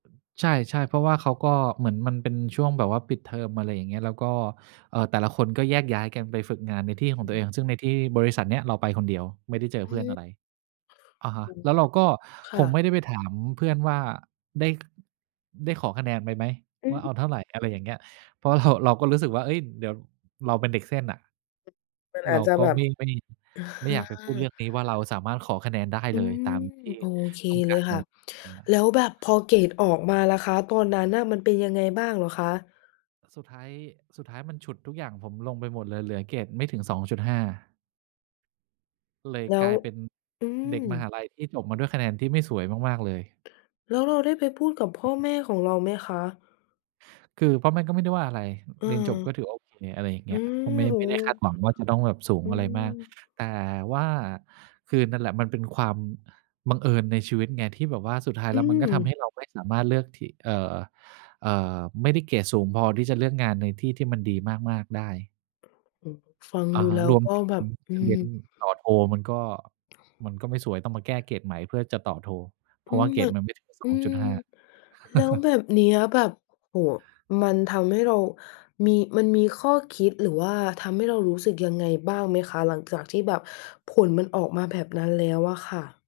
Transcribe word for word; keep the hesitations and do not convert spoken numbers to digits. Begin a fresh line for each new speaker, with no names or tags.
ใช่ ๆ เพราะว่าเขาก็ เหมือนมันเป็นช่วงแบบว่าปิดเทอม อะไรอย่างเงี้ย แล้วก็ เอ่อ แต่ละคนก็แยกย้ายกันไปฝึกงานในท
อ
ี
ื
่
อ
ของตั
ฮ
วเอ
ึ
ง ซึ่งในที่บริษัทเนี้ยเราไปคนเดียว ไม่ได้เจอ
อื
เพื่อนอ
ม
ะไร อะฮ
โ
ะ
อ้
แล้วเราก็
ค
ค
่
ง
ะ
ไม่ได้ไปถามเพื่อนว่า ได้ ได้ขอคะแนนไปไหม
อื
ว่าเอ
ม
าเท่าไร อะไรอย่างเงี้ย เพราะ เรา เราก็รู้สึกว่า เอ๊ย เดี๋ยวเราเป็นเด็กเส้นอะ
มันอ
เร
า
า
จจะ
ก็
แบ
ไ
บ
ม่ ไม่
เอ
ไม่อยากไปพูดเรื่
อ
องนี้ว่าเราสามารถขอคะแนนได้
อ
เ
ื
ลยต
ม
ามที่
โอเค
ต้อง
เล
กา
ย
ร
ค
อะ
่
ไ
ะ
รอย่างเงี้ย
แล้วแบบพอเกรดออกมาล่ะคะ ตอนนั้นน่ะมันเป็นยังไงบ้างเหรอคะ?
สุดท้าย สุดท้ายมันฉุดทุกอย่างผมลงไปหมดเลย เหลือเกรดไม่ถึง สองจุดห้า เลย
แล้
ก
ว
ลายเป็น
อื
เด
ม
็กมหาลัยที่จบมาด้วยคะแนนที่ไม่สวยมาก ๆ เลย
แล้วเราได้ไปพูดกับพ่อแม่ของเราไหมคะ?
คือพ่อแม่ก็ไม่ได้ว่าอะไร
เออ
เรียนจบก็ถือว่าโอเค อะไรอย่างเ
อ
ง
ื
ี้ย
ม
เพราะไม่
โอ้
ไม่ได้คาด
โฮ
หวังว่าจะต้องแบบสูง
อื
อะไรมาก
ม
แต่ว่าคือนั่นแหละมันเป็นความบังเอิญในชีวิตไง ที่แบบว่าสุดท้าย
อ
แ
ื
ล้ว มันก็ทำให
ม
้เราไม่สามารถเลือกที่ เอ่อ เอ่อ ไม่ได้เกรดสูงพอที่จะเลือกงานในที่ที่มันดีมาก ๆ ได้
โอ้โฮ ฟัง
อ
ด
ะ
ู
ฮะ
แล้ว
รวม
ก็
ถึง
แบบ อื
จะเรี
ม
ยนต่อโทมันก็ มันก็ไม่สวย ต้องมาแก้เกรดใหม่เพื่อจะต่อโท เ
อ
พร
ื
าะว่
ม
าเก
ม
รดมันไม่ถึง ส
อื
องจ
ม
ุดห้า
แล้วแบบเนี้ยแบบ โอ้โฮ มันทำให้เรามี มันมีข้อคิด หรือว่าทำให้เรารู้สึกยังไงบ้างไหมคะ? หลังจากที่แบบผลมันออกมาแบบนั้นแล้วอะค่ะ